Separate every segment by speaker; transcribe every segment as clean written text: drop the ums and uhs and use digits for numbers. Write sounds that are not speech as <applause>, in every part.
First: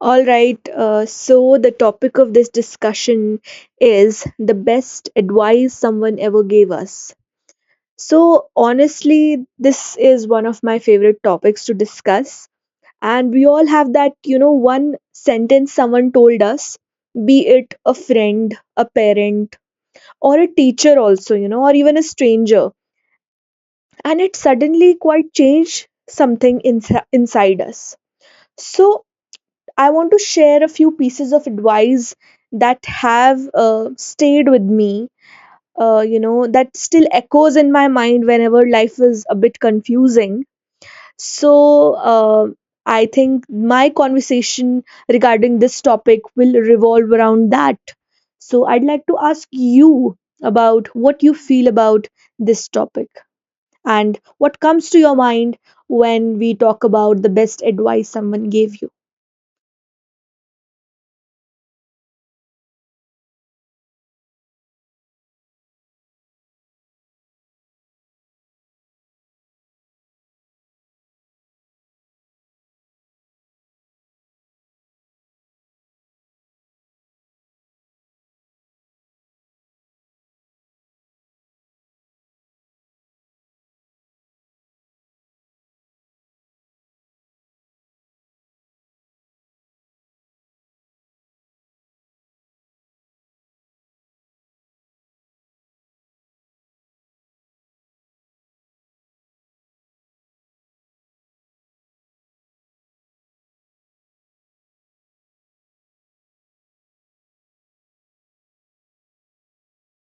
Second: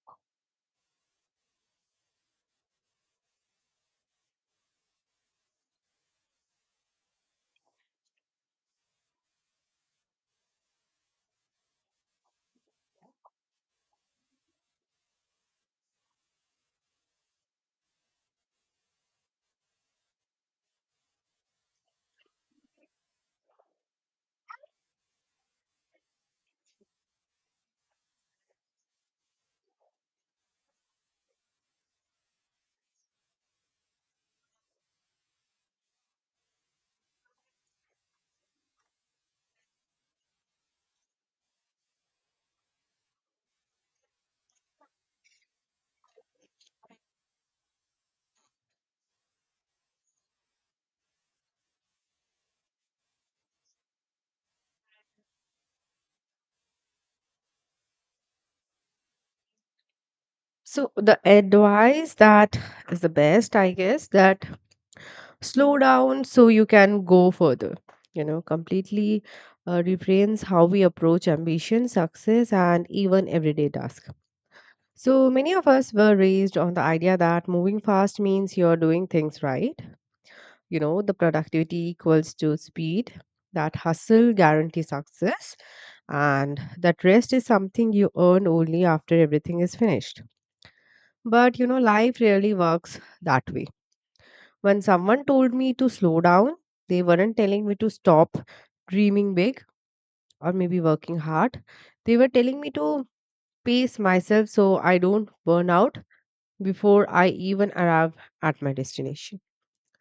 Speaker 1: All right, so the topic of this discussion is the best advice someone ever gave us. So, honestly, this is one of my favorite topics to discuss. And we all have that, you know, one sentence someone told us, be it a friend, a parent, or a teacher, also, you know, or even a stranger. And it suddenly quite changed something inside us. So, I want to share a few pieces of advice that have stayed with me, you know, that still echoes in my mind whenever life is a bit confusing. So, I think my conversation regarding this topic will revolve around that. So, I'd like to ask you about what you feel about this topic and what comes to your mind when we talk about the best advice someone gave you.
Speaker 2: So the advice that is the best, I guess, that slow down so you can go further. You know, completely reframes how we approach ambition, success, and even everyday tasks. So many of us were raised on the idea that moving fast means you're doing things right. You know, the productivity equals to speed. That hustle guarantees success, and that rest is something you earn only after everything is finished. But you know, life really works that way. When someone told me to slow down, they weren't telling me to stop dreaming big or maybe working hard. They were telling me to pace myself so I don't burn out before I even arrive at my destination.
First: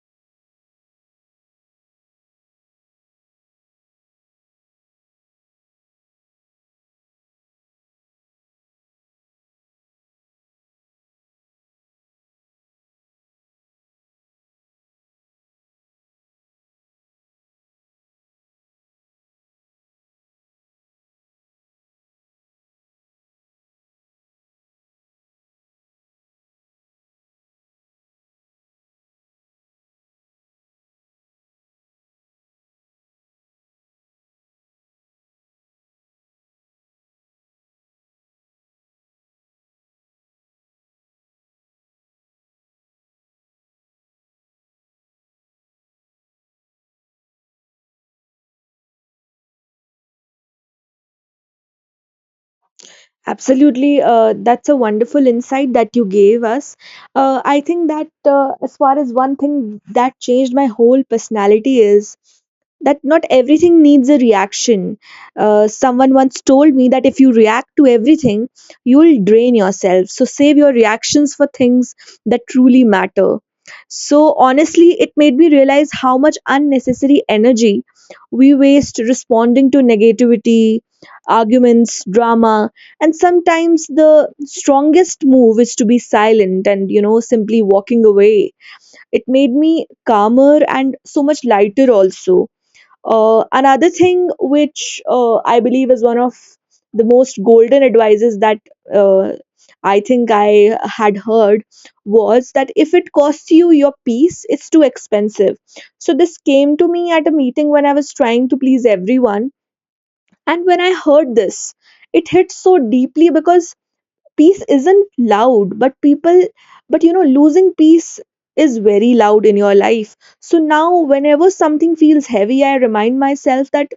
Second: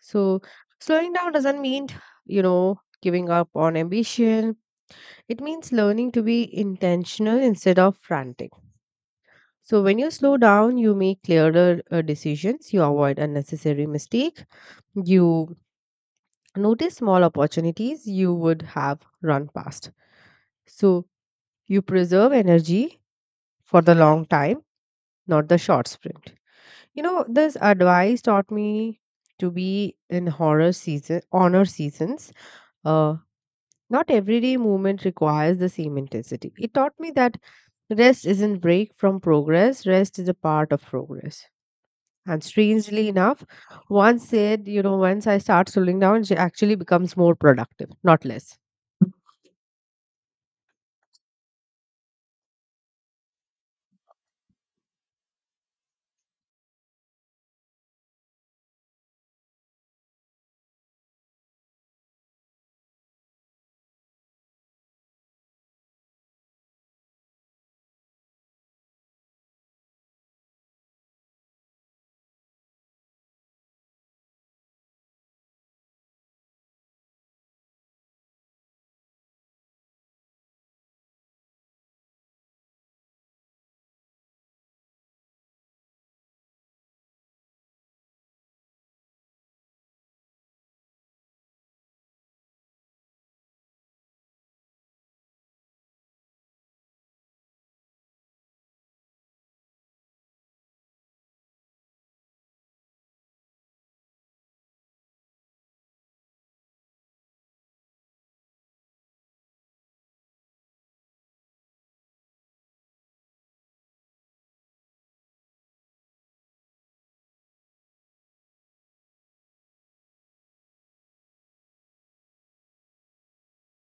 Speaker 2: So, slowing down doesn't mean, you know, giving up on ambition, it means learning to be intentional instead of frantic. So, when you slow down, you make clearer decisions, you avoid unnecessary mistakes. You notice small opportunities you would have run past. So you preserve energy for the long time, not the short sprint. You know, this advice taught me to be in horror season, honor seasons. Uh, Not everyday movement requires the same intensity. It taught me that rest isn't break from progress, rest is a part of progress. And strangely enough, once said, you know, once I start slowing down, she actually becomes more productive, not less.
Speaker 1: Absolutely, that's a wonderful insight that you gave us. I think that, as far as one thing that changed my whole personality is that not everything needs a reaction. Someone once told me that if you react to everything, you'll drain yourself. So save your reactions for things that truly matter. So honestly, it made me realize how much unnecessary energy we waste responding to negativity, arguments, drama, and sometimes the strongest move is to be silent and, you know, simply walking away. It made me calmer and so much lighter also. Another thing which I believe is one of the most golden advices that uh, I think I had heard was that if it costs you your peace, it's too expensive. So this came to me at a meeting when I was trying to please everyone, and when I heard this, it hit so deeply because peace isn't loud, but you know, losing peace is very loud in your life. So now whenever something feels heavy, I remind myself that,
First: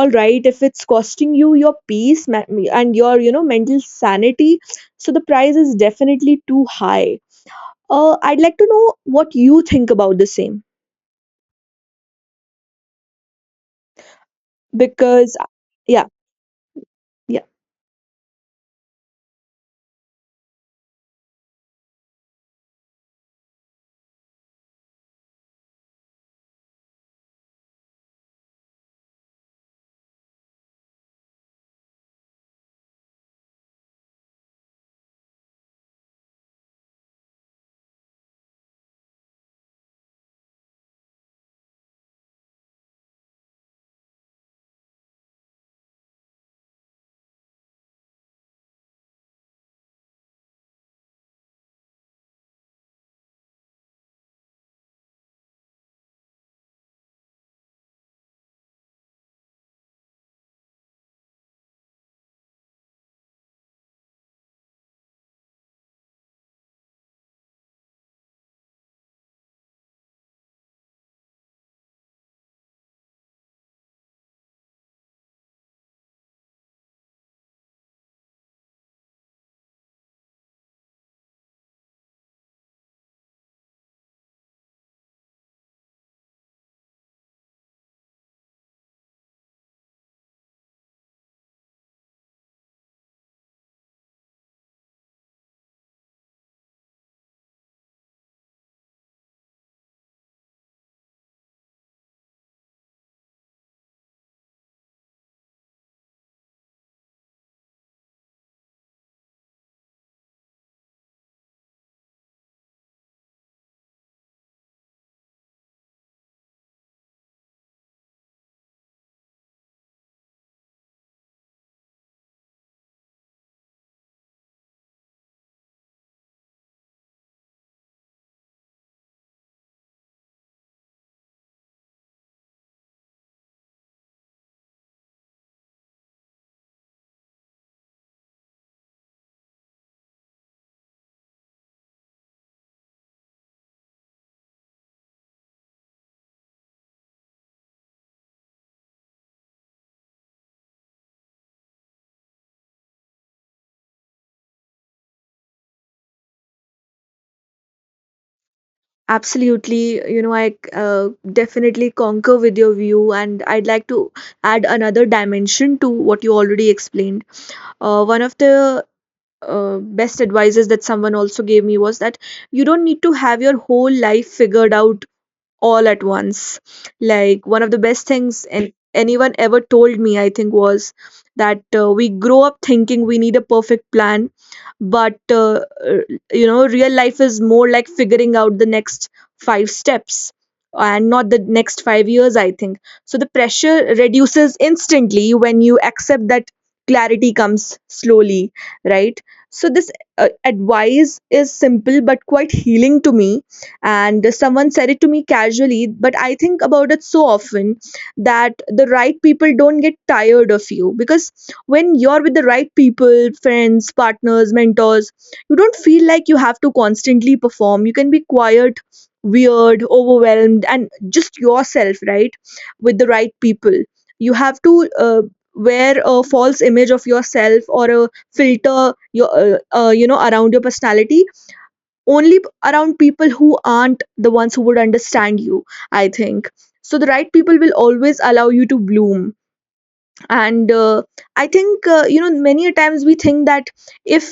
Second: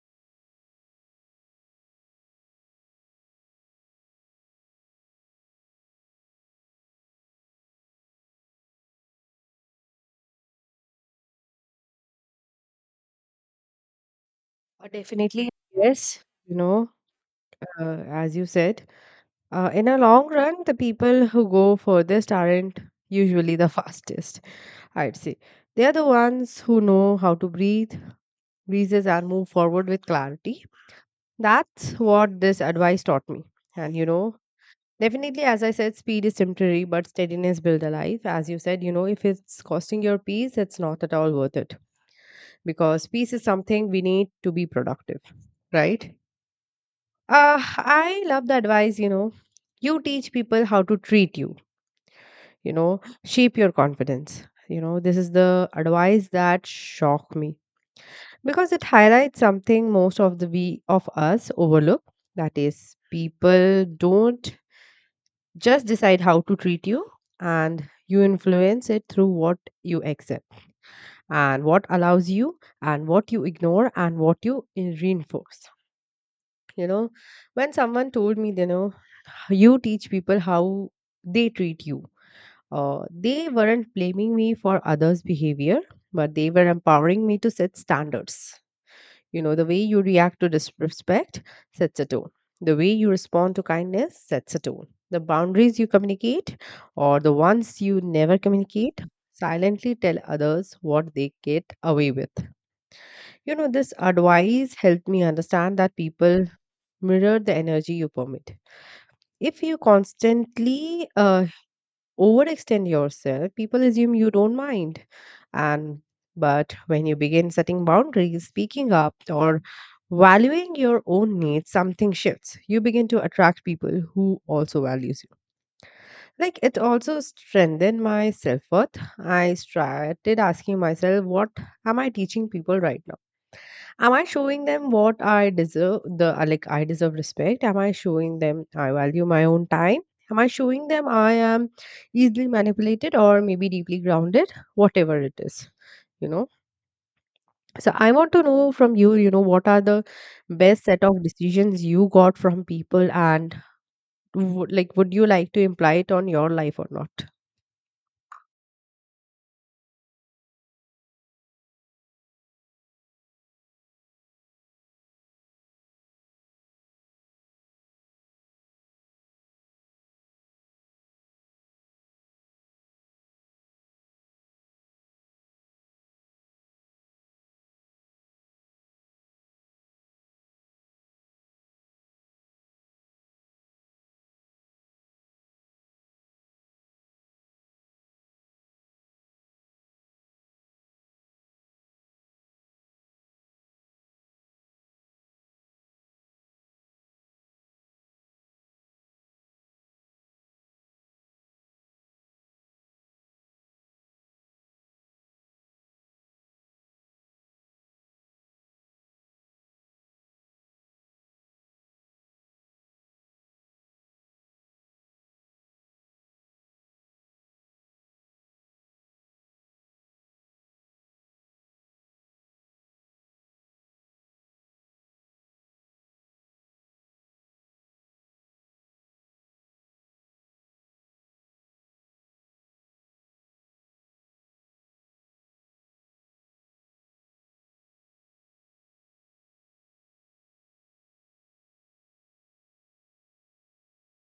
Speaker 1: all right, if it's costing you your peace and your, you know, mental sanity, so the price is definitely too high. I'd like to know what you think about the same. Because,
Speaker 2: Definitely,
Speaker 1: yeah,
Speaker 2: yes. You know,
Speaker 1: yeah.
Speaker 2: as you said, in a long run, the people who go furthest aren't usually the <laughs> fastest, I'd say. They are the ones who know how to breathe, breezes, and move forward with clarity. That's what this advice taught me. And, you know, definitely, as I said, speed is temporary, but steadiness builds a life. As you said, you know, if it's costing your peace, it's not at all worth it because peace is something we need to be productive, right? I love the advice, you know, you teach people how to treat you, you know, shape your confidence. You know, this is the advice that shocked me because it highlights something most of the we of us overlook. That is, people don't just decide how to treat you and you influence it through what you accept and what allows you and what you ignore and what you reinforce. You know, when someone told me, you know, you teach people how they treat you. They weren't blaming me for others' behavior, but they were empowering me to set standards. You know, the way you react to disrespect sets a tone. The way you respond to kindness sets a tone. The boundaries you communicate or the ones you never communicate silently tell others what they get away with. You know, this advice helped me understand that people mirror the energy you permit if you constantly overextend yourself, people assume you don't mind. And but when you begin setting boundaries, speaking up, or valuing your own needs, something shifts. You begin to attract people who also values you. Like it also strengthened my self worth. I started asking myself, what am I teaching people right now? Am I showing them what I deserve? The like I deserve respect. Am I showing them I value my own time? Am I showing them I am easily manipulated or maybe deeply grounded? Whatever it is, you know. So I want to know from you, you know, what are the best set of decisions you got from people, and like, would you like to imply it on your life or not?
Speaker 1: Absolutely, you know, I definitely concur with your view, and I'd like to add another dimension to what you already explained. One of the best advices that someone also gave me was that you don't need to have your whole life figured out all at once. Like one of the best things and anyone ever told me, I think, was that we grow up thinking we need a perfect plan, but uh, you know, real life is more like figuring out the next five steps and not the next 5 years, I think. So the pressure reduces instantly when you accept that clarity comes slowly, right? So this advice is simple but quite healing to me, and someone said it to me casually, but I think about it so often, that the right people don't get tired of you, because when you're with the right people, friends, partners, mentors, you don't feel like you have to constantly perform. You can be quiet, weird, overwhelmed, and just yourself, right? With the right people, you have to wear a false image of yourself, or a filter your you know, around your personality, only around people who aren't the ones who would understand you, I think. So the right people will always allow you to bloom. And I think, you know, many a times we think that if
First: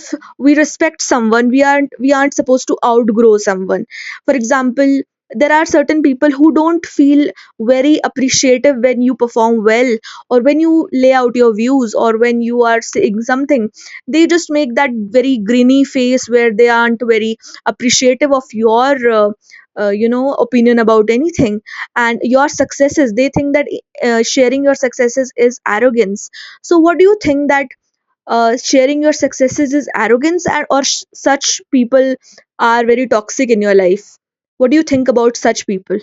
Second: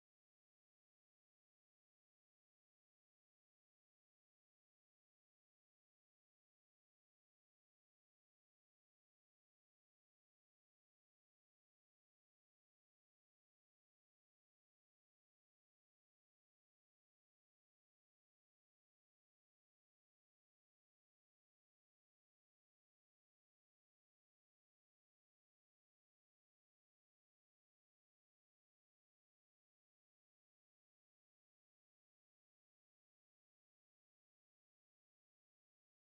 Speaker 1: we respect someone, we aren't supposed to outgrow someone, for example. There are certain people who don't feel very appreciative when you perform well, or when you lay out your views, or when you are saying something. They just make that very grinny face where they aren't very appreciative of your you know, opinion about anything. And your successes, they think that sharing your successes is arrogance. So what do you think that sharing your successes is arrogance, and or such people are very toxic in your life? What do you think about such people?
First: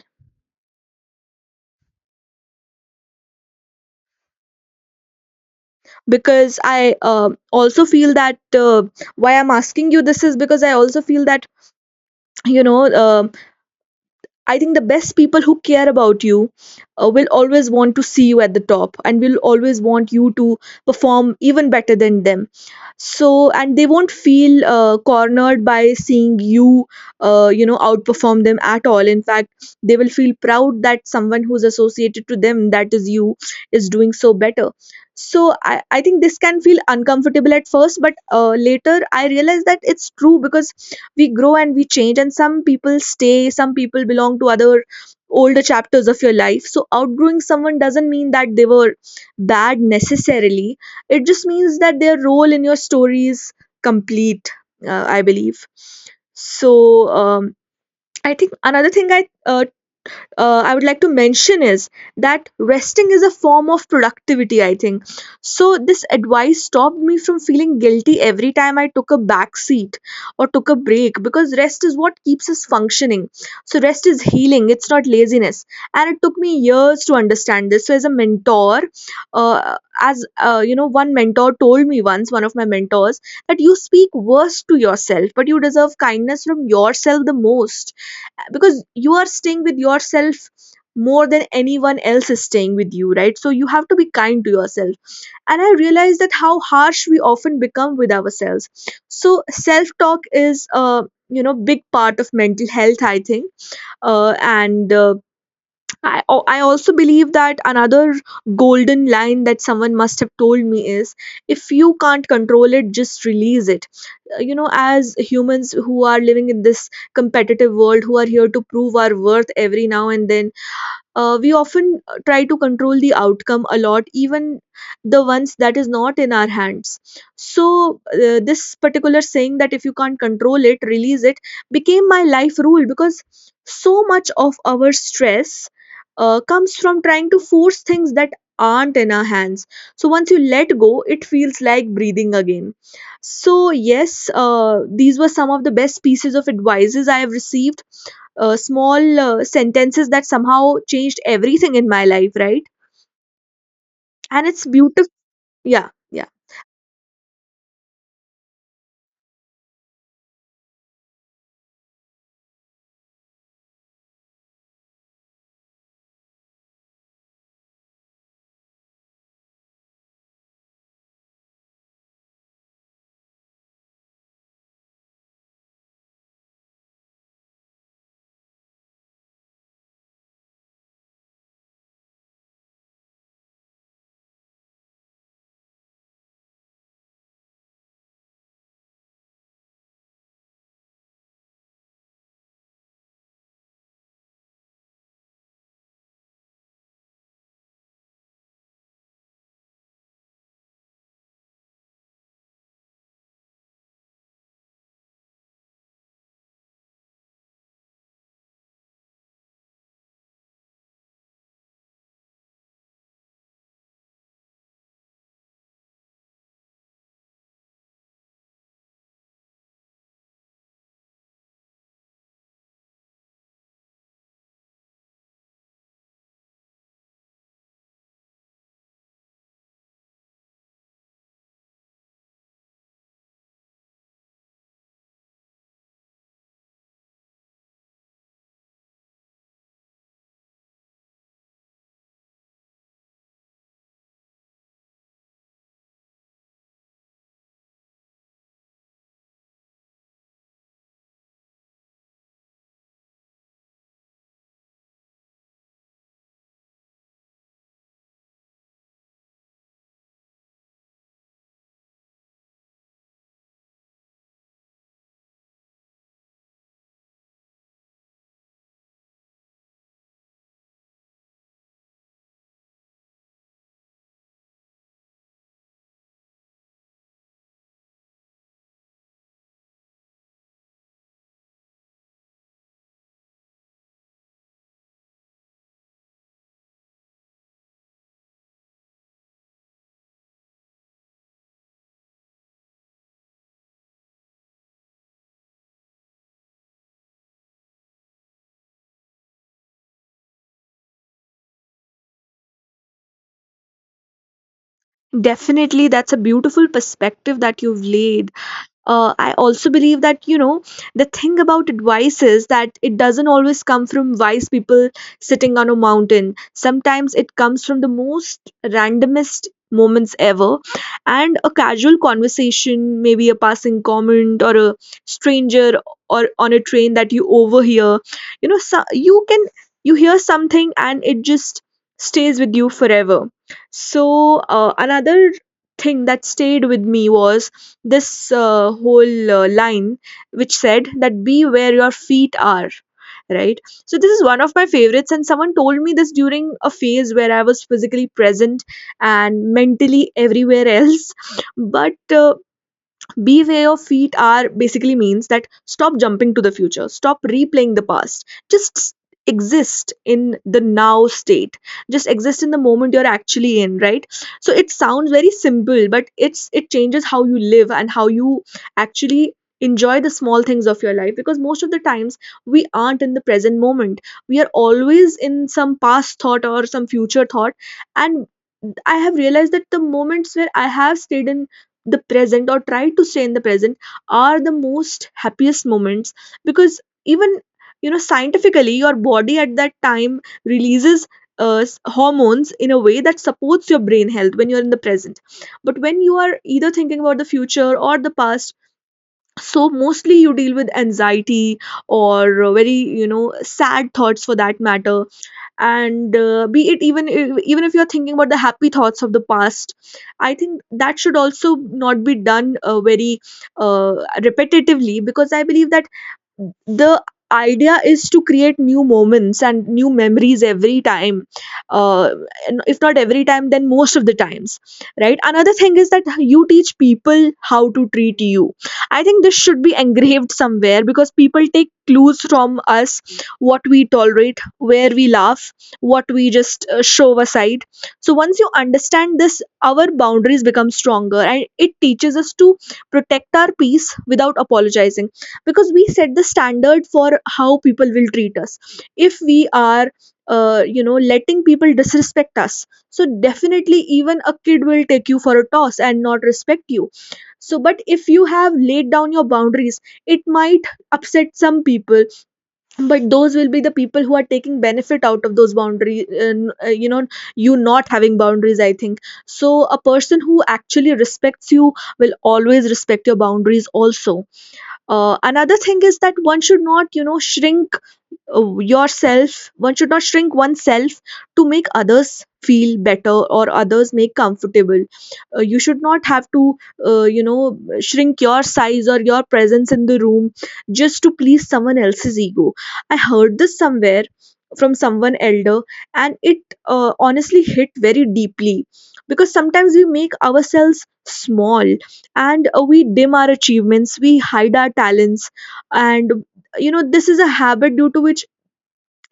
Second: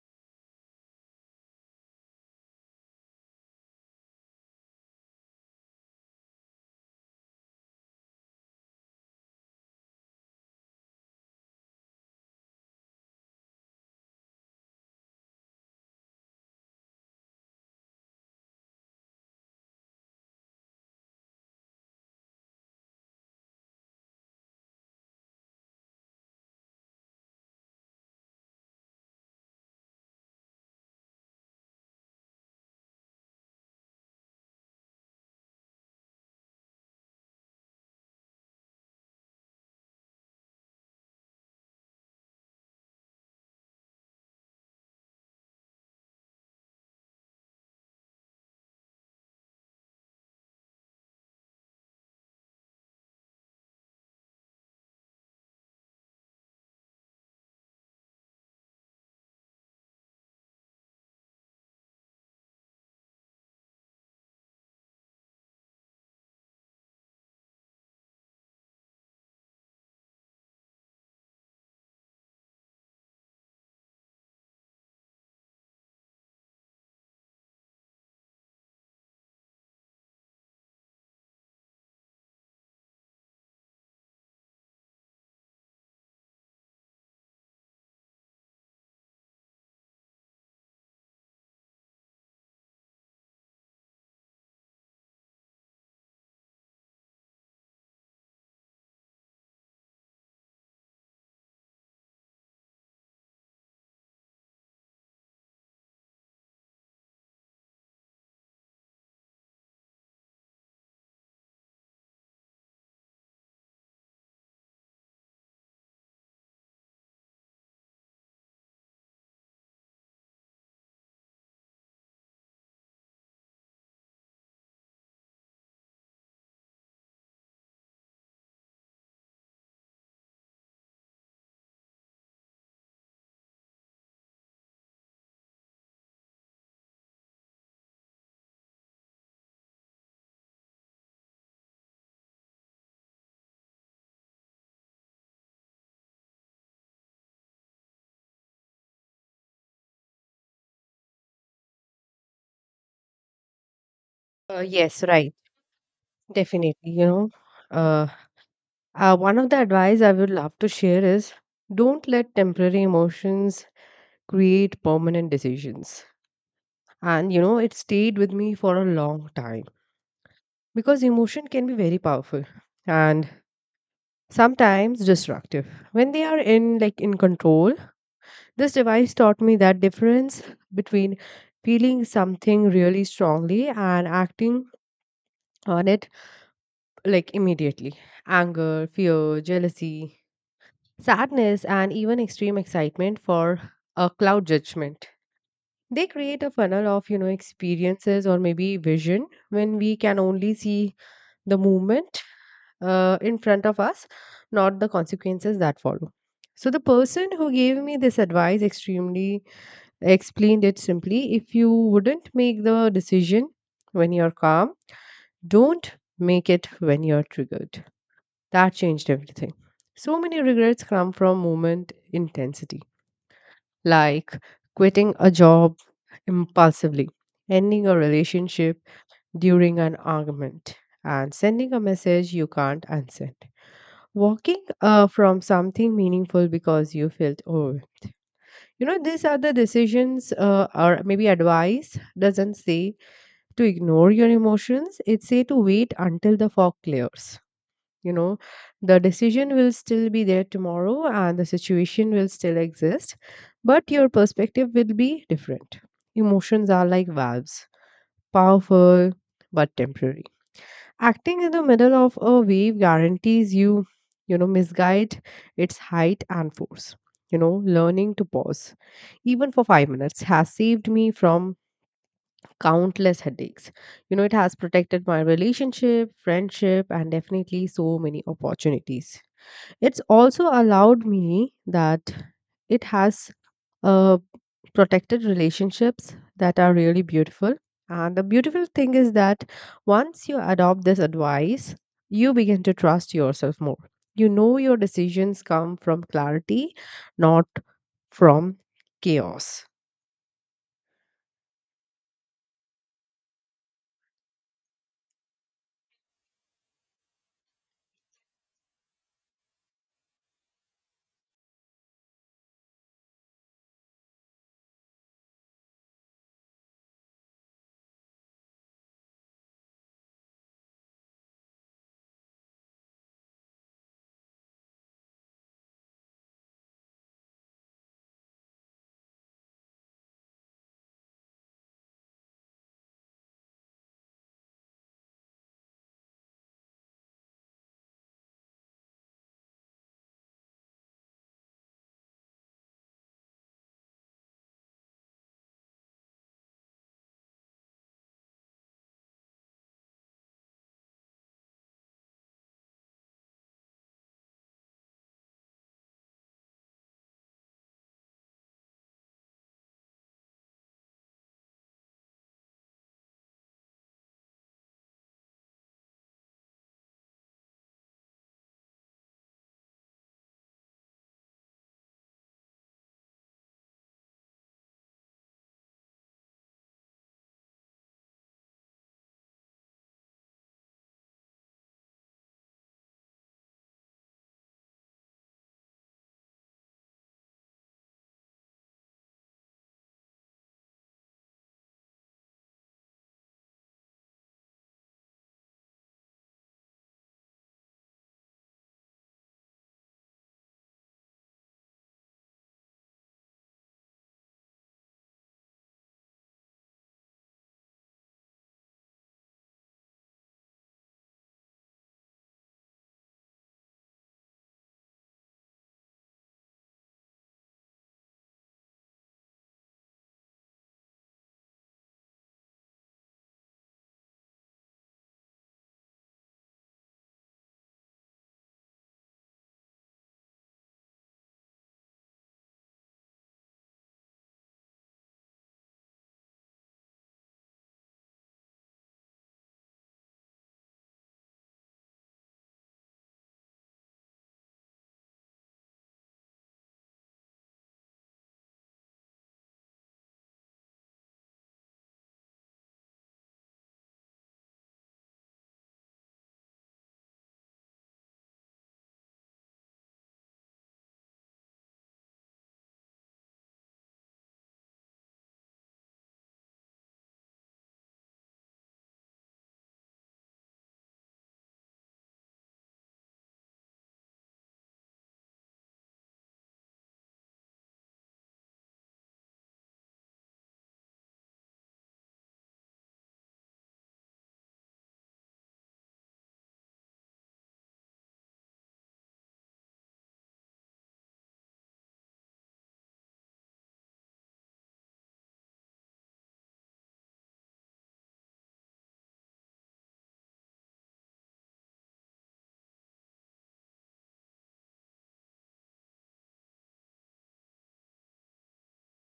Speaker 1: Because I also feel that, why I'm asking you this is because I also feel that, you know, I think the best people who care about you will always want to see you at the top, and will always want you to perform even better than them. So, and they won't feel cornered by seeing you, you know, outperform them at all. In fact, they will feel proud that someone who's associated to them, that is you, is doing so better. So, I think this can feel uncomfortable at first, but later I realized that it's true, because we grow and we change, and some people stay, some people belong to other older chapters of your life. So outgrowing someone doesn't mean that they were bad necessarily. It just means that their role in your story is complete, I believe. So um, I think another thing I would like to mention is that resting is a form of productivity, I think. So, this advice stopped me from feeling guilty every time I took a back seat or took a break, because rest is what keeps us functioning. So, rest is healing, it's not laziness. And it took me years to understand this. So, as a mentor, as you know, one mentor told me once, one of my mentors, that you speak worst to yourself, but you deserve kindness from yourself the most, because you are staying with yourself more than anyone else is staying with you, right? So you have to be kind to yourself. And I realized that how harsh we often become with ourselves. So self talk is a you know, big part of mental health, I think. And I also believe that another golden line that someone must have told me is, if you can't control it, just release it. You know, as humans who are living in this competitive world, who are here to prove our worth every now and then, we often try to control the outcome a lot, even the ones that is not in our hands. So this particular saying, that if you can't control it, release it, became my life rule, because so much of our stress comes from trying to force things that aren't in our hands. So once you let go, it feels like breathing again. So yes, these were some of the best pieces of advices I have received, small sentences that somehow changed everything in my life, right? And it's
Speaker 2: Yes,
Speaker 1: beautiful.
Speaker 2: right,
Speaker 1: Yeah, yeah.
Speaker 2: definitely. You know, uh, One of the advice I would love to share is don't let temporary emotions create permanent decisions. And you know, it stayed with me for a long time because emotion can be very powerful and sometimes destructive. When they are in like in control, this device taught me that difference between feeling something really strongly and acting on it like immediately. Anger, fear, jealousy, sadness, and even extreme excitement for a cloud judgment. They create a funnel of, you know, experiences or maybe vision when we can only see the movement in front of us, not the consequences that follow. So the person who gave me this advice extremely explained it simply. If you wouldn't make the decision when you're calm, don't make it when you're triggered. That changed everything. So many regrets come from moment intensity, like quitting a job impulsively, ending a relationship during an argument, and sending a message you can't unsend. Walking from something meaningful because you felt overwhelmed. You know, these are the decisions or maybe advice doesn't say to ignore your emotions. It say to wait until the fog clears, you know, the decision will still be there tomorrow and the situation will still exist, but your perspective will be different. Emotions are like valves, powerful but temporary. Acting in the middle of a wave guarantees you, you know, misguide its height and force. You know, learning to pause even for 5 minutes has saved me from countless headaches. You know, it has protected my relationship, friendship, and definitely so many opportunities. It's also allowed me that it has uh, protected relationships that are really beautiful. And the beautiful thing is that once you adopt this advice, you begin to trust yourself more. You know your decisions come from clarity, not from chaos.
Speaker 1: Definitely, that's a beautiful perspective that you've laid. I also believe that, you know, the thing about advice is that it doesn't always come from wise people sitting on a mountain. Sometimes it comes from the most randomest moments ever, and a casual conversation, maybe a passing comment, or a stranger, or on a train that you overhear, you know. So you hear something, and it just stays with you forever. So another thing that stayed with me was this whole line, which said that, be where your feet are, right? So this is one of my favorites, and someone told me this during a phase where I was physically present and mentally everywhere else <laughs> but beware your feet are basically means that, stop jumping to the future, stop replaying the past, just exist in the now state, just exist in the moment you're actually in, right? So it sounds very simple, but it changes how you live and how you actually enjoy the small things of your life, because most of the times we aren't in the present moment. We are always in some past thought or some future thought. And I have realized that the moments where I have stayed in the present or try to stay in the present are the most happiest moments, because even, you know, scientifically, your body at that time releases hormones in a way that supports your brain health when you're in the present. But when you are either thinking about the future or the past, so mostly you deal with anxiety or very, you know, sad thoughts for that matter. And be it even even if you're thinking about the happy thoughts of the past, I think that should also not be done very uh, repetitively, because I believe that the idea is to create new moments and new memories every time, uh, and if not every time, then most of the times. Right, another thing is that you teach people how to treat you. I think this should be engraved somewhere because people take clues from us, what we tolerate, where we laugh, what we just show aside. So once you understand this, our boundaries become stronger, and it teaches us to protect our peace without apologizing, because we set the standard for how people will treat us. If we are, you know, letting people disrespect us, so definitely even a kid will take you for a toss and not respect you. So but if you have laid down your boundaries, it might upset some people, but those will be the people who are taking benefit out of those boundaries. You know, you not having boundaries, I think. So a person who actually respects you will always respect your boundaries also. Another thing is that one should not, you know, shrink yourself. One should not shrink oneself to make others feel better or others make comfortable. You should not have to you know, shrink your size or your presence in the room just to please someone else's ego. I heard this somewhere from someone elder, and it honestly hit very deeply, because sometimes we make ourselves small, and we dim our achievements, we hide our talents. And you know, this is a habit due to which,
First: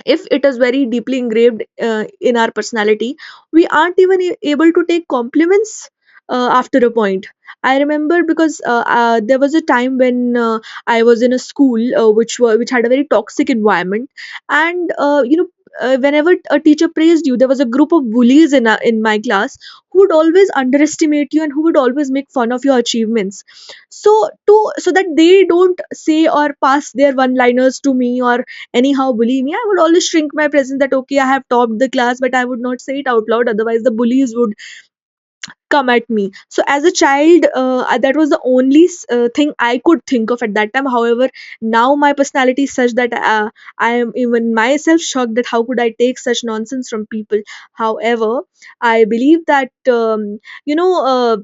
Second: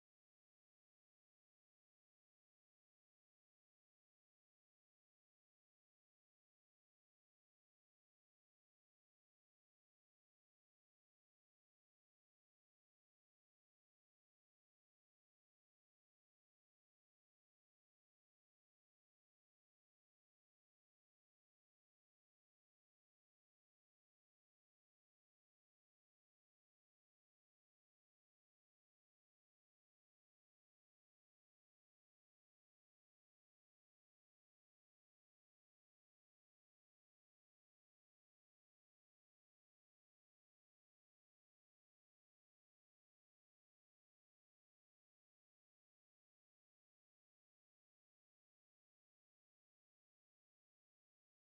Speaker 1: if it is very deeply engraved in our personality, we aren't even able to take compliments after a point. I remember, because there was a time when I was in a school which had a very toxic environment. And you know, whenever a teacher praised you, there was a group of bullies in my class who would always underestimate you and who would always make fun of your achievements. So to, so that they don't say or pass their one liners to me or anyhow bully me, I would always shrink my presence, that okay, I have topped the class, but I would not say it out loud, otherwise the bullies would come at me. So as a child, that was the only thing I could think of at that time. However, now my personality is such that I am even myself shocked that how could I take such nonsense from people. However, I believe that you know,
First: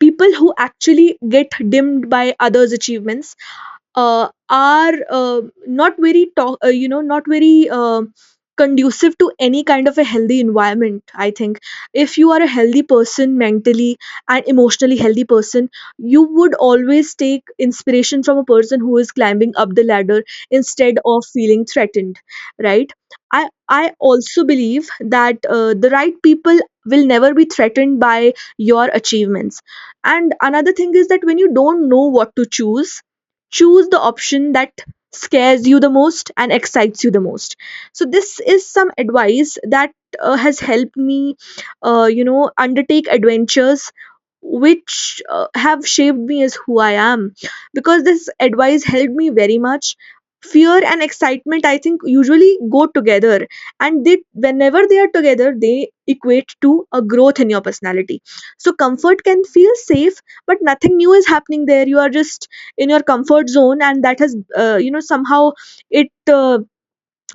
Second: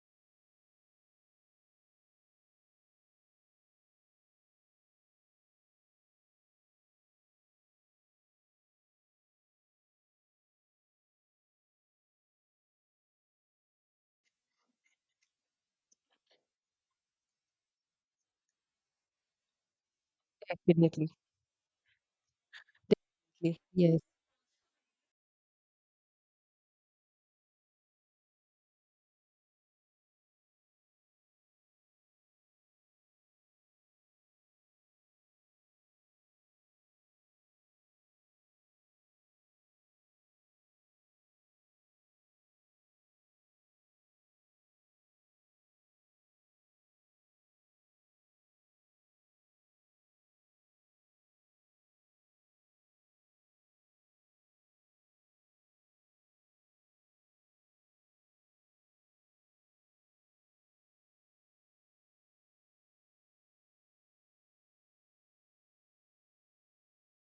Speaker 1: people who actually get dimmed by others achievements are not very talk, you know, not very conducive to any kind of a healthy environment. I think if you are a healthy person mentally, and emotionally healthy person, you would always take inspiration from a person who is climbing up the ladder, instead
Speaker 2: Definitely.
Speaker 1: of feeling threatened. Right, I
Speaker 2: Yes.
Speaker 1: also believe that the right people will never be threatened by your achievements. And another thing is that when you don't know what to choose, choose the option that scares you the most and excites you the most. So this is some advice that has helped me you know, undertake adventures which have shaped me as who I am, because this advice helped me very much. Fear and excitement, I think, usually go together, and they whenever they are together, they equate to a growth in your personality. So comfort can feel safe, but nothing new is happening there. You are just in your comfort zone, and that has you know, somehow, it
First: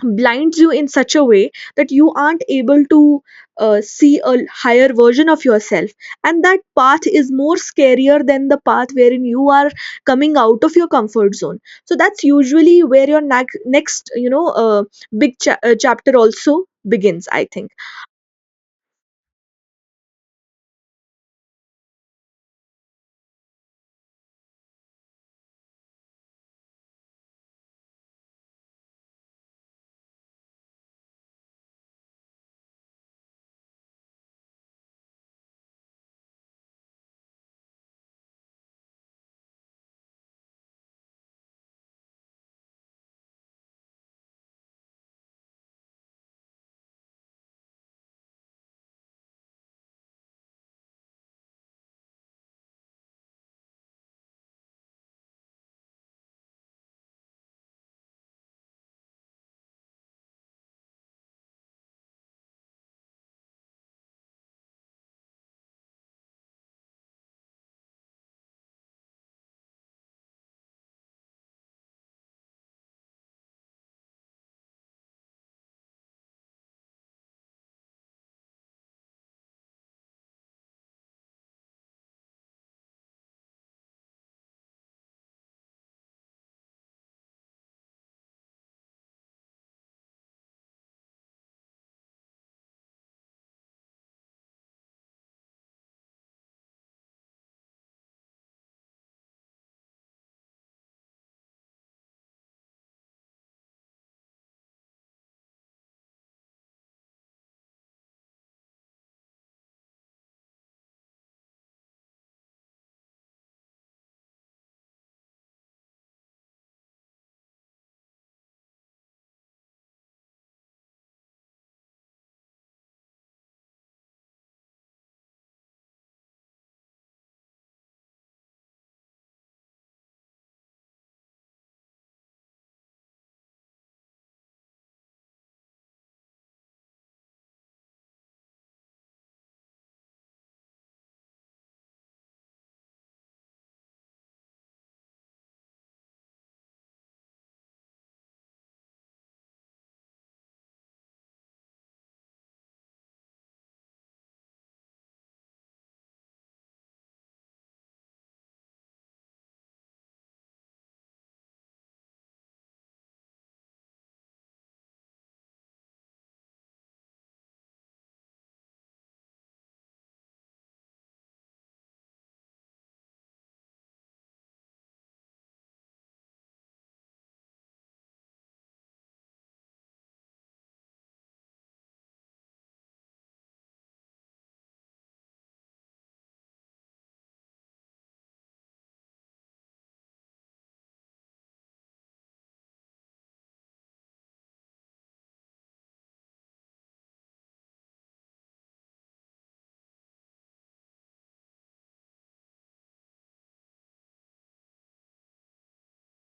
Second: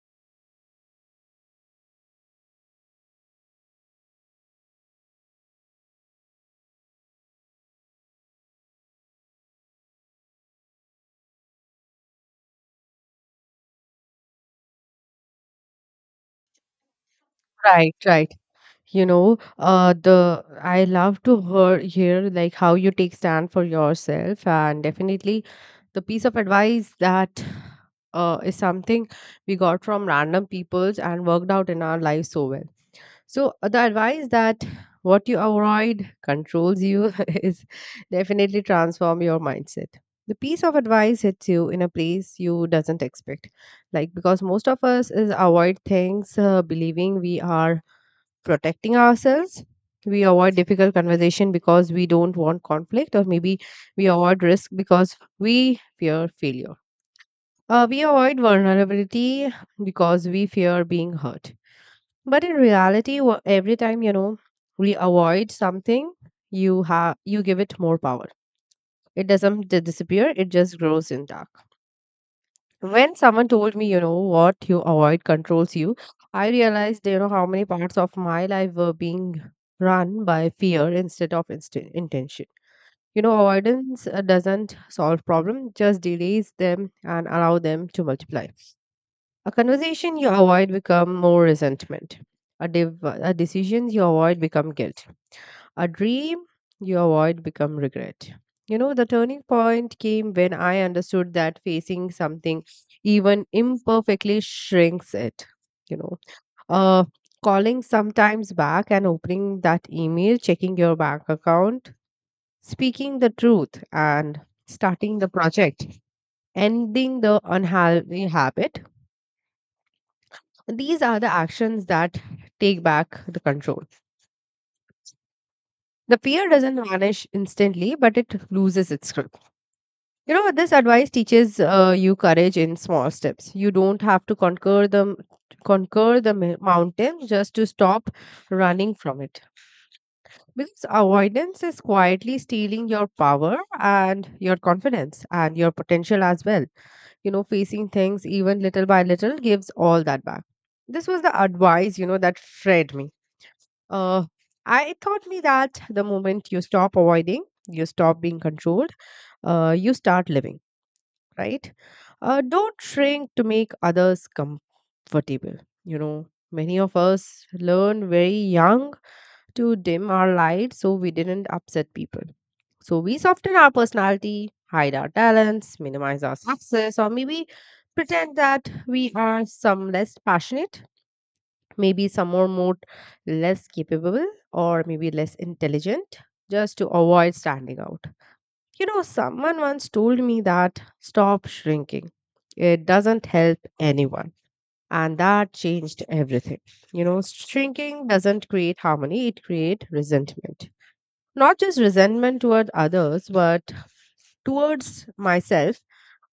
Speaker 1: blinds you in such a way that you aren't able to see a higher version of yourself, and that path is more scarier than the path wherein you are coming out of your comfort zone. So that's usually where your next you know, chapter also begins, I think.
Speaker 2: Right, right. You know, the I love to hear like how you take stand for yourself, and definitely the piece of advice that is something we got from random peoples and worked out in our lives so well. So the advice that what you avoid controls you <laughs> is definitely transform your mindset. The piece of advice hits you in a place you doesn't expect, like because most of us is avoid things believing we are protecting ourselves. We avoid difficult conversation because we don't want conflict, or maybe we avoid risk because we fear failure. We avoid vulnerability because we fear being hurt. But in reality, every time, you know, we avoid something, you give it more power. It doesn't disappear; it just grows in dark. When someone told me, you know, what you avoid controls you, I realized, you know, how many parts of my life were being run by fear instead of intention. You know, avoidance doesn't solve problems; just delays them and allow them to multiply. A conversation you avoid become more resentment. A decisions you avoid become guilt, a dream you avoid become regret. You know, the turning point came when I understood that facing something even imperfectly shrinks it. You know, uh, calling sometimes back and opening that email, checking your bank account, speaking the truth, and starting the project, ending the unhealthy habit. These are the actions that take back the control. The fear doesn't vanish instantly, but it loses its grip. You know, this advice teaches you courage in small steps. You don't have to conquer the mountain just to stop running from it. Because avoidance is quietly stealing your power and your confidence and your potential as well. You know, facing things even little by little gives all that back. This was the advice, you know, that freed me. Uh, I it taught me that the moment you stop avoiding, you stop being controlled, you start living, right? Don't shrink to make others comfortable. You know, many of us learn very young to dim our light so we didn't upset people. So we soften our personality, hide our talents, minimize our success, or maybe pretend that we are some less passionate, maybe some more, more less capable, or maybe less intelligent just to avoid standing out. You know, someone once told me that stop shrinking. It doesn't help anyone. And that changed everything. You know, shrinking doesn't create harmony, it creates resentment. Not just resentment toward others, but towards myself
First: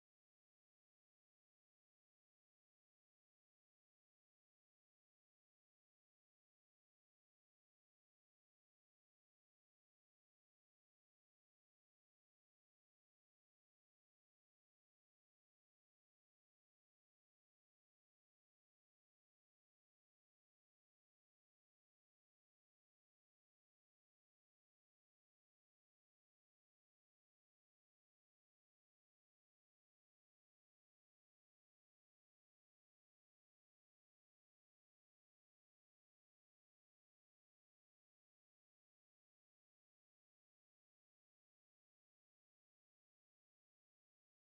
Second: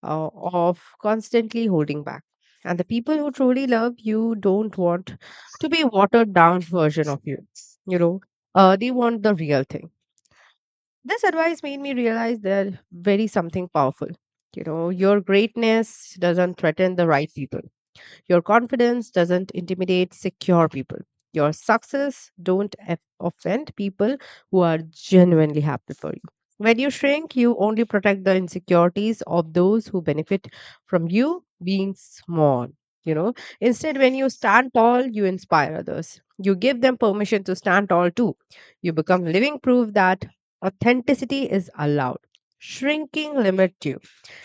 Speaker 2: of constantly holding back. And the people who truly love you don't want to be watered down version of you. You know, they want the real thing. This advice made me realize that very something powerful. You know, your greatness doesn't threaten the right people. Your confidence doesn't intimidate secure people. Your success don't offend people who are genuinely happy for you. When you shrink, you only protect the insecurities of those who benefit from you being small. You know, instead, when you stand tall, you inspire others. You give them permission to stand tall too. You become living proof that authenticity is allowed. Shrinking limits you.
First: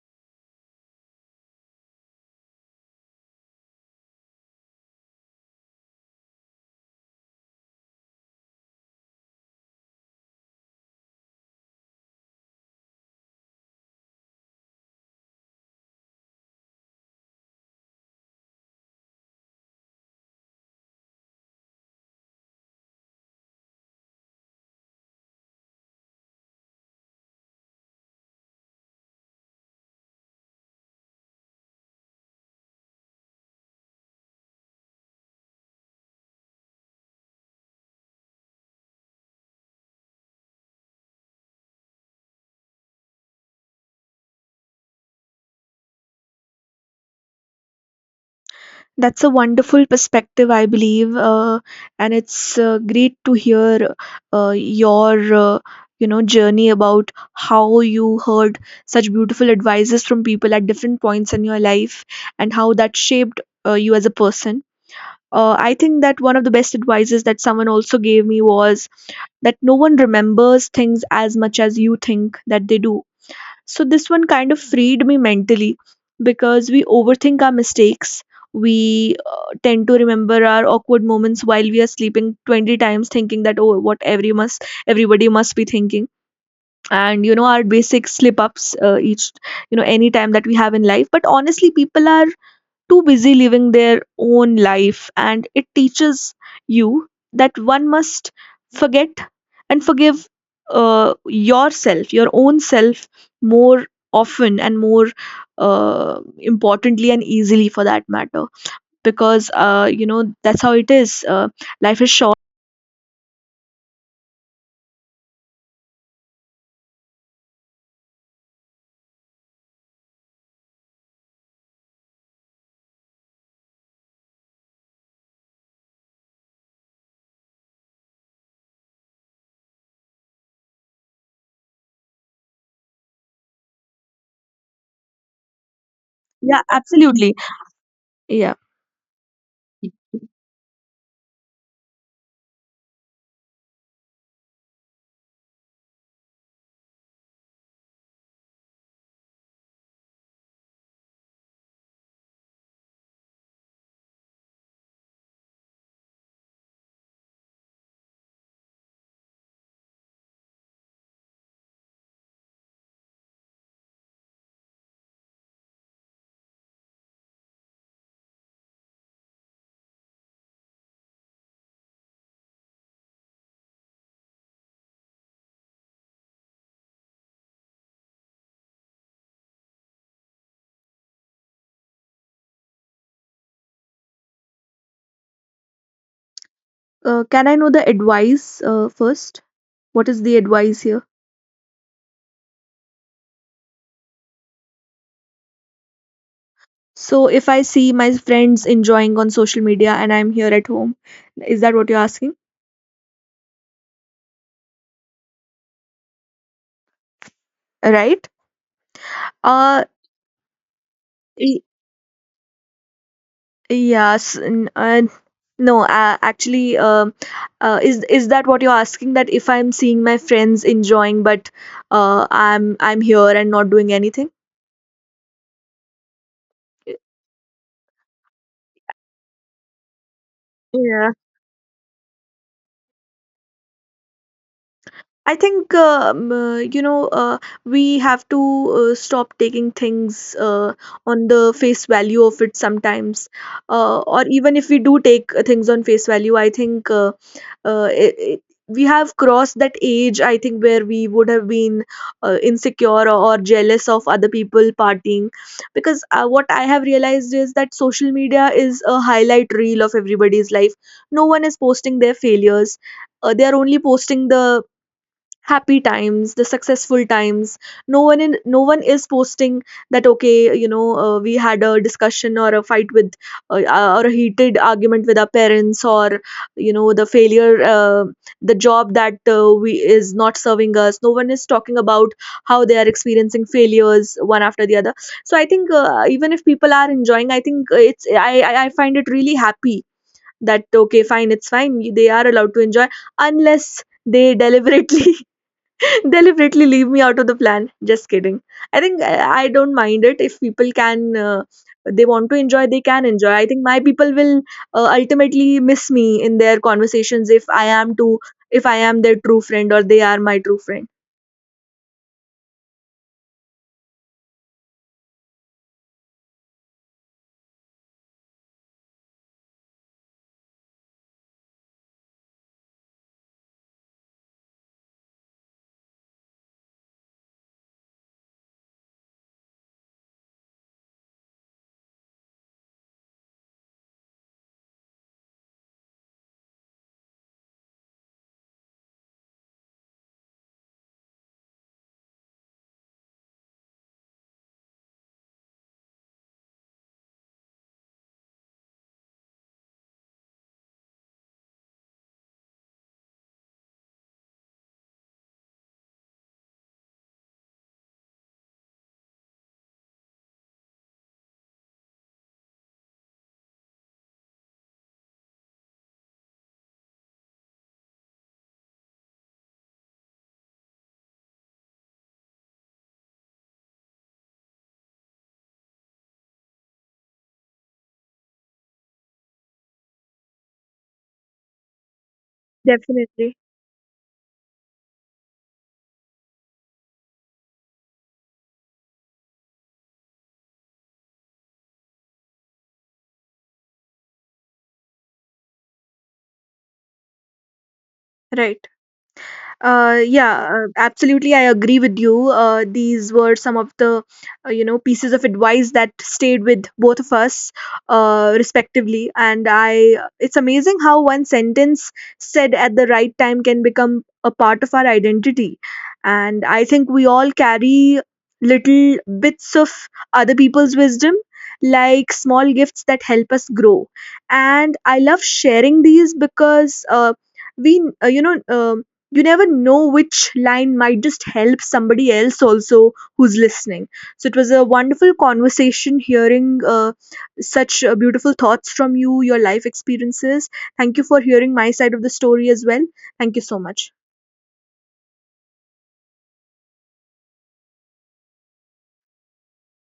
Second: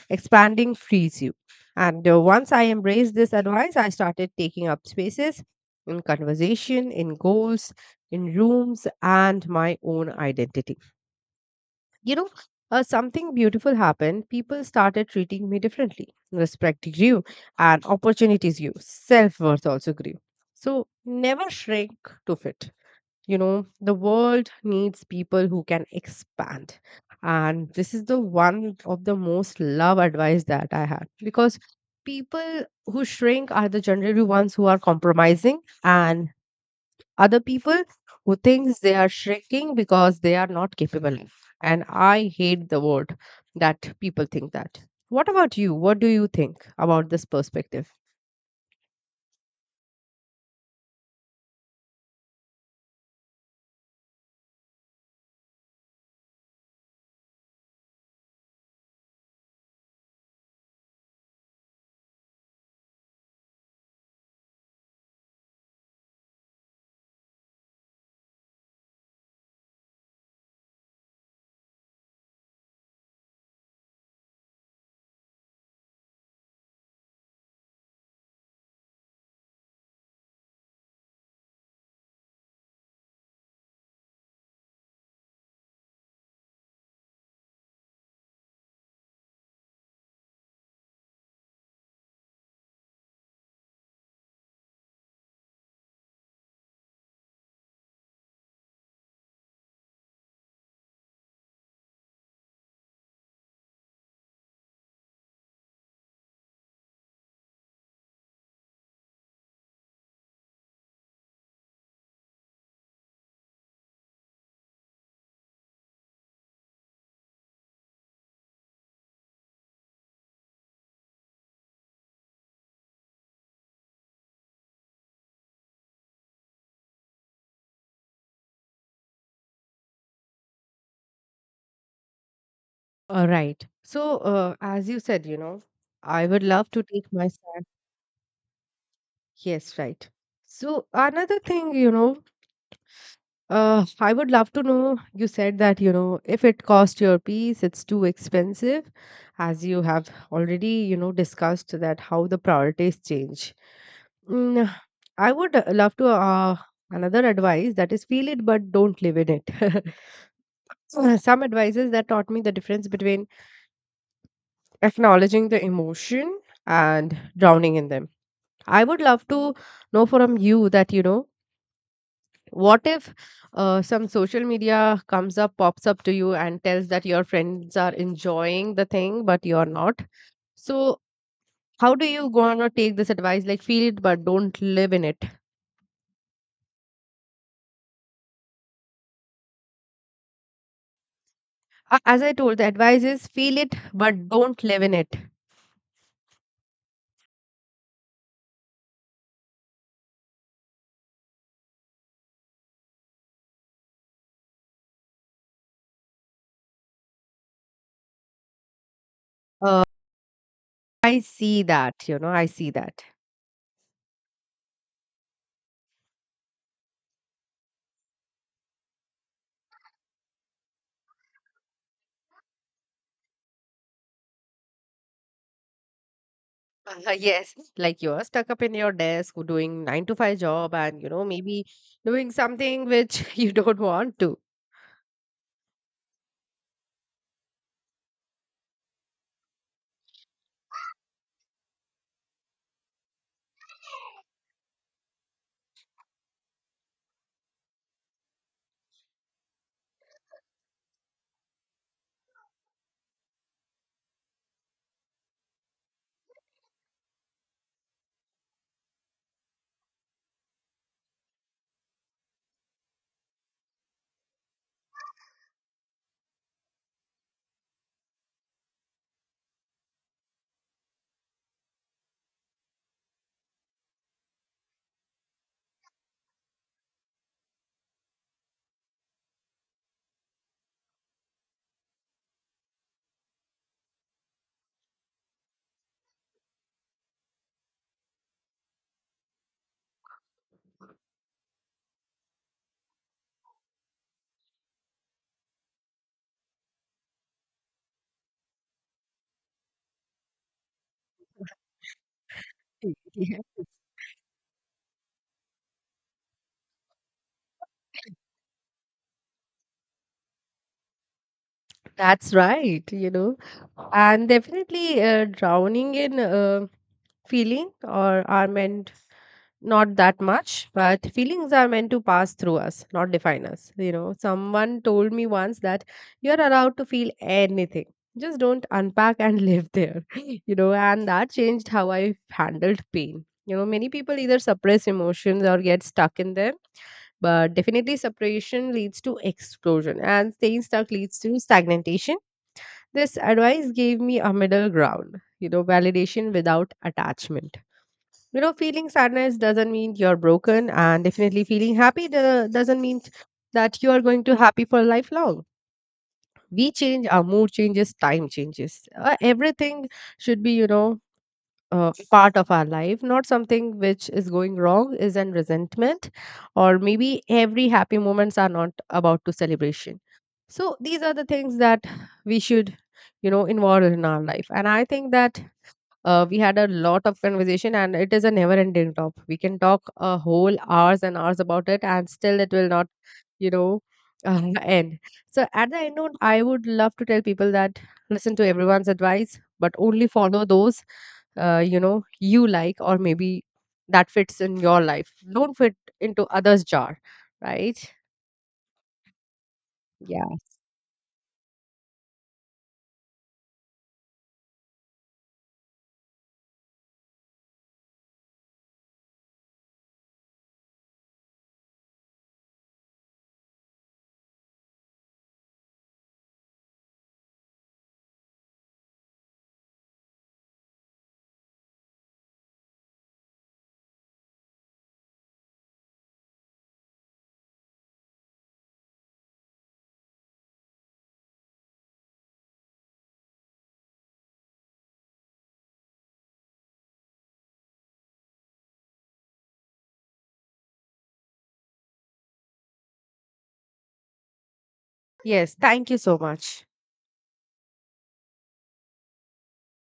Speaker 2: Expanding frees you. And once I embraced this advice, I started taking up spaces in conversation, in goals, in rooms, and my own identity. You know, something beautiful happened. People started treating me differently. Respect grew, and opportunities grew. Self worth also grew. So never shrink to fit. The world needs people who can expand. And this is the one of the most love advice that I had because people who shrink are the generally ones who are compromising and other people who thinks they are shrinking because they are not capable of. And I hate the word that people think that. What about you? What do you think about this perspective?
Speaker 1: That's a wonderful perspective, I believe, and it's great to hear uh, your uh, you know, journey about how you heard such beautiful advices from people at different points in your life, and how that shaped you as a person. I think that one of the best advices that someone also gave me was that no one remembers things as much as you think that they do. So this one kind of freed me mentally, because we overthink our mistakes. We tend to remember our awkward moments while we are sleeping 20 times, thinking that, oh, what everybody must be thinking, and you know, our basic slip ups, each, you know, any time that we have in life. But honestly, people are too busy living their own life. And it teaches you that one must forget and forgive yourself, your own self, more often and more importantly and easily for that matter. Because, you know, that's how it is. Life is short.
Speaker 2: All right. So, as you said, I would
Speaker 1: Yeah,
Speaker 2: love to take my
Speaker 1: absolutely.
Speaker 2: son.
Speaker 1: Yeah.
Speaker 2: Yes, right. So, another thing, I would love to know. You said that, if it costs your piece, it's too expensive, as you have already, discussed that how the priorities change. Mm, I would love to another advice that is feel it but don't live in it. <laughs> So, some advisors that taught me the difference between acknowledging the emotion and drowning in them. I would love to know from you that, what if some social media comes up, pops up to you, and tells that your friends are enjoying the thing, but you're not? So, how do you go on or take this advice? Like, feel it, but don't live in it.
Speaker 1: Can I know the advice first? What is the advice here?
Speaker 2: As I told, the advice is feel it, but don't live in it.
Speaker 1: So if I see my friends enjoying on social media and I'm here at home, is that what you're asking? Right?
Speaker 2: Uh,
Speaker 1: Uh,
Speaker 2: I
Speaker 1: y-
Speaker 2: see that, I see that.
Speaker 1: yes. No, actually, is that what you're asking? That if I'm seeing my friends enjoying, but I'm here and not doing anything?
Speaker 2: <laughs> Yes, like you're stuck up in your desk doing 9 to 5 job and
Speaker 1: Yeah.
Speaker 2: maybe doing something which <laughs> you don't want to.
Speaker 1: I think you know, we have to stop taking things on the face value of it sometimes, or even if we do take things on face value, I think, uh, it, it, we have crossed that age. I think where we would have been insecure or jealous of other people partying, because what I have realized is that social media is a highlight reel of everybody's life. No one is posting their failures. They are only posting the happy times, the successful times. No one is posting that, okay, you know, we had a discussion or a fight with or a heated argument with our parents, or you know, the failure, the job that we is not serving us. No one is talking about how they are experiencing failures one after the other. So I think even if people are enjoying, I think it's I find it really happy that okay, fine, it's fine, they are allowed to enjoy, unless they deliberately <laughs> deliberately leave me out of the plan. Just kidding. I think I don't mind it if people can. They want to enjoy, they
Speaker 2: <laughs>
Speaker 1: can enjoy.
Speaker 2: Yeah,
Speaker 1: I think my people will ultimately miss me in their conversations if I am to if I am their true friend or they are my true friend.
Speaker 2: that's right, and definitely drowning in feeling or are meant not that much, but feelings are meant to pass through us, not define us. You know, someone told me once that you're allowed to feel anything, just don't unpack and live there. <laughs> You know, and that changed how I handled pain. You know, many people either suppress emotions or get stuck in them, but definitely separation leads to explosion and staying stuck leads to stagnation. This advice gave me a middle ground, validation without attachment. Feeling sadness doesn't mean you're broken, and definitely feeling doesn't mean that you are going to happy for lifelong. We change, our mood changes, time changes. Everything should be, part of our life, not something which is going wrong, is an resentment, or maybe every happy moments are not about to celebration. So these are the things that we should, involve in our life. And I think that we had a lot of conversation, and it is a never-ending top. We can talk a whole hours and hours about it, and still it will not,
Speaker 1: Definitely,
Speaker 2: you know, <laughs> end. So at the end note, I would love to tell people that listen to everyone's advice, but only follow those, you like or maybe that fits in your life. Don't fit into others' jar, right?
Speaker 1: right.
Speaker 2: Yeah.
Speaker 1: Yeah, absolutely, I agree with you. These were some of the, you know, pieces of advice that stayed with both of us, respectively. And I, it's amazing how one sentence said at the right time can become a part of our identity. And I think we all carry little bits of other people's wisdom, like small gifts that help us grow. And I love sharing these because, you know, you never know which line might just help somebody else also who's listening. So it was a wonderful conversation hearing such beautiful thoughts from you, your life experiences. Thank you for hearing my side of the story as well. Thank you so much.
Speaker 2: Yes. Thank you so much.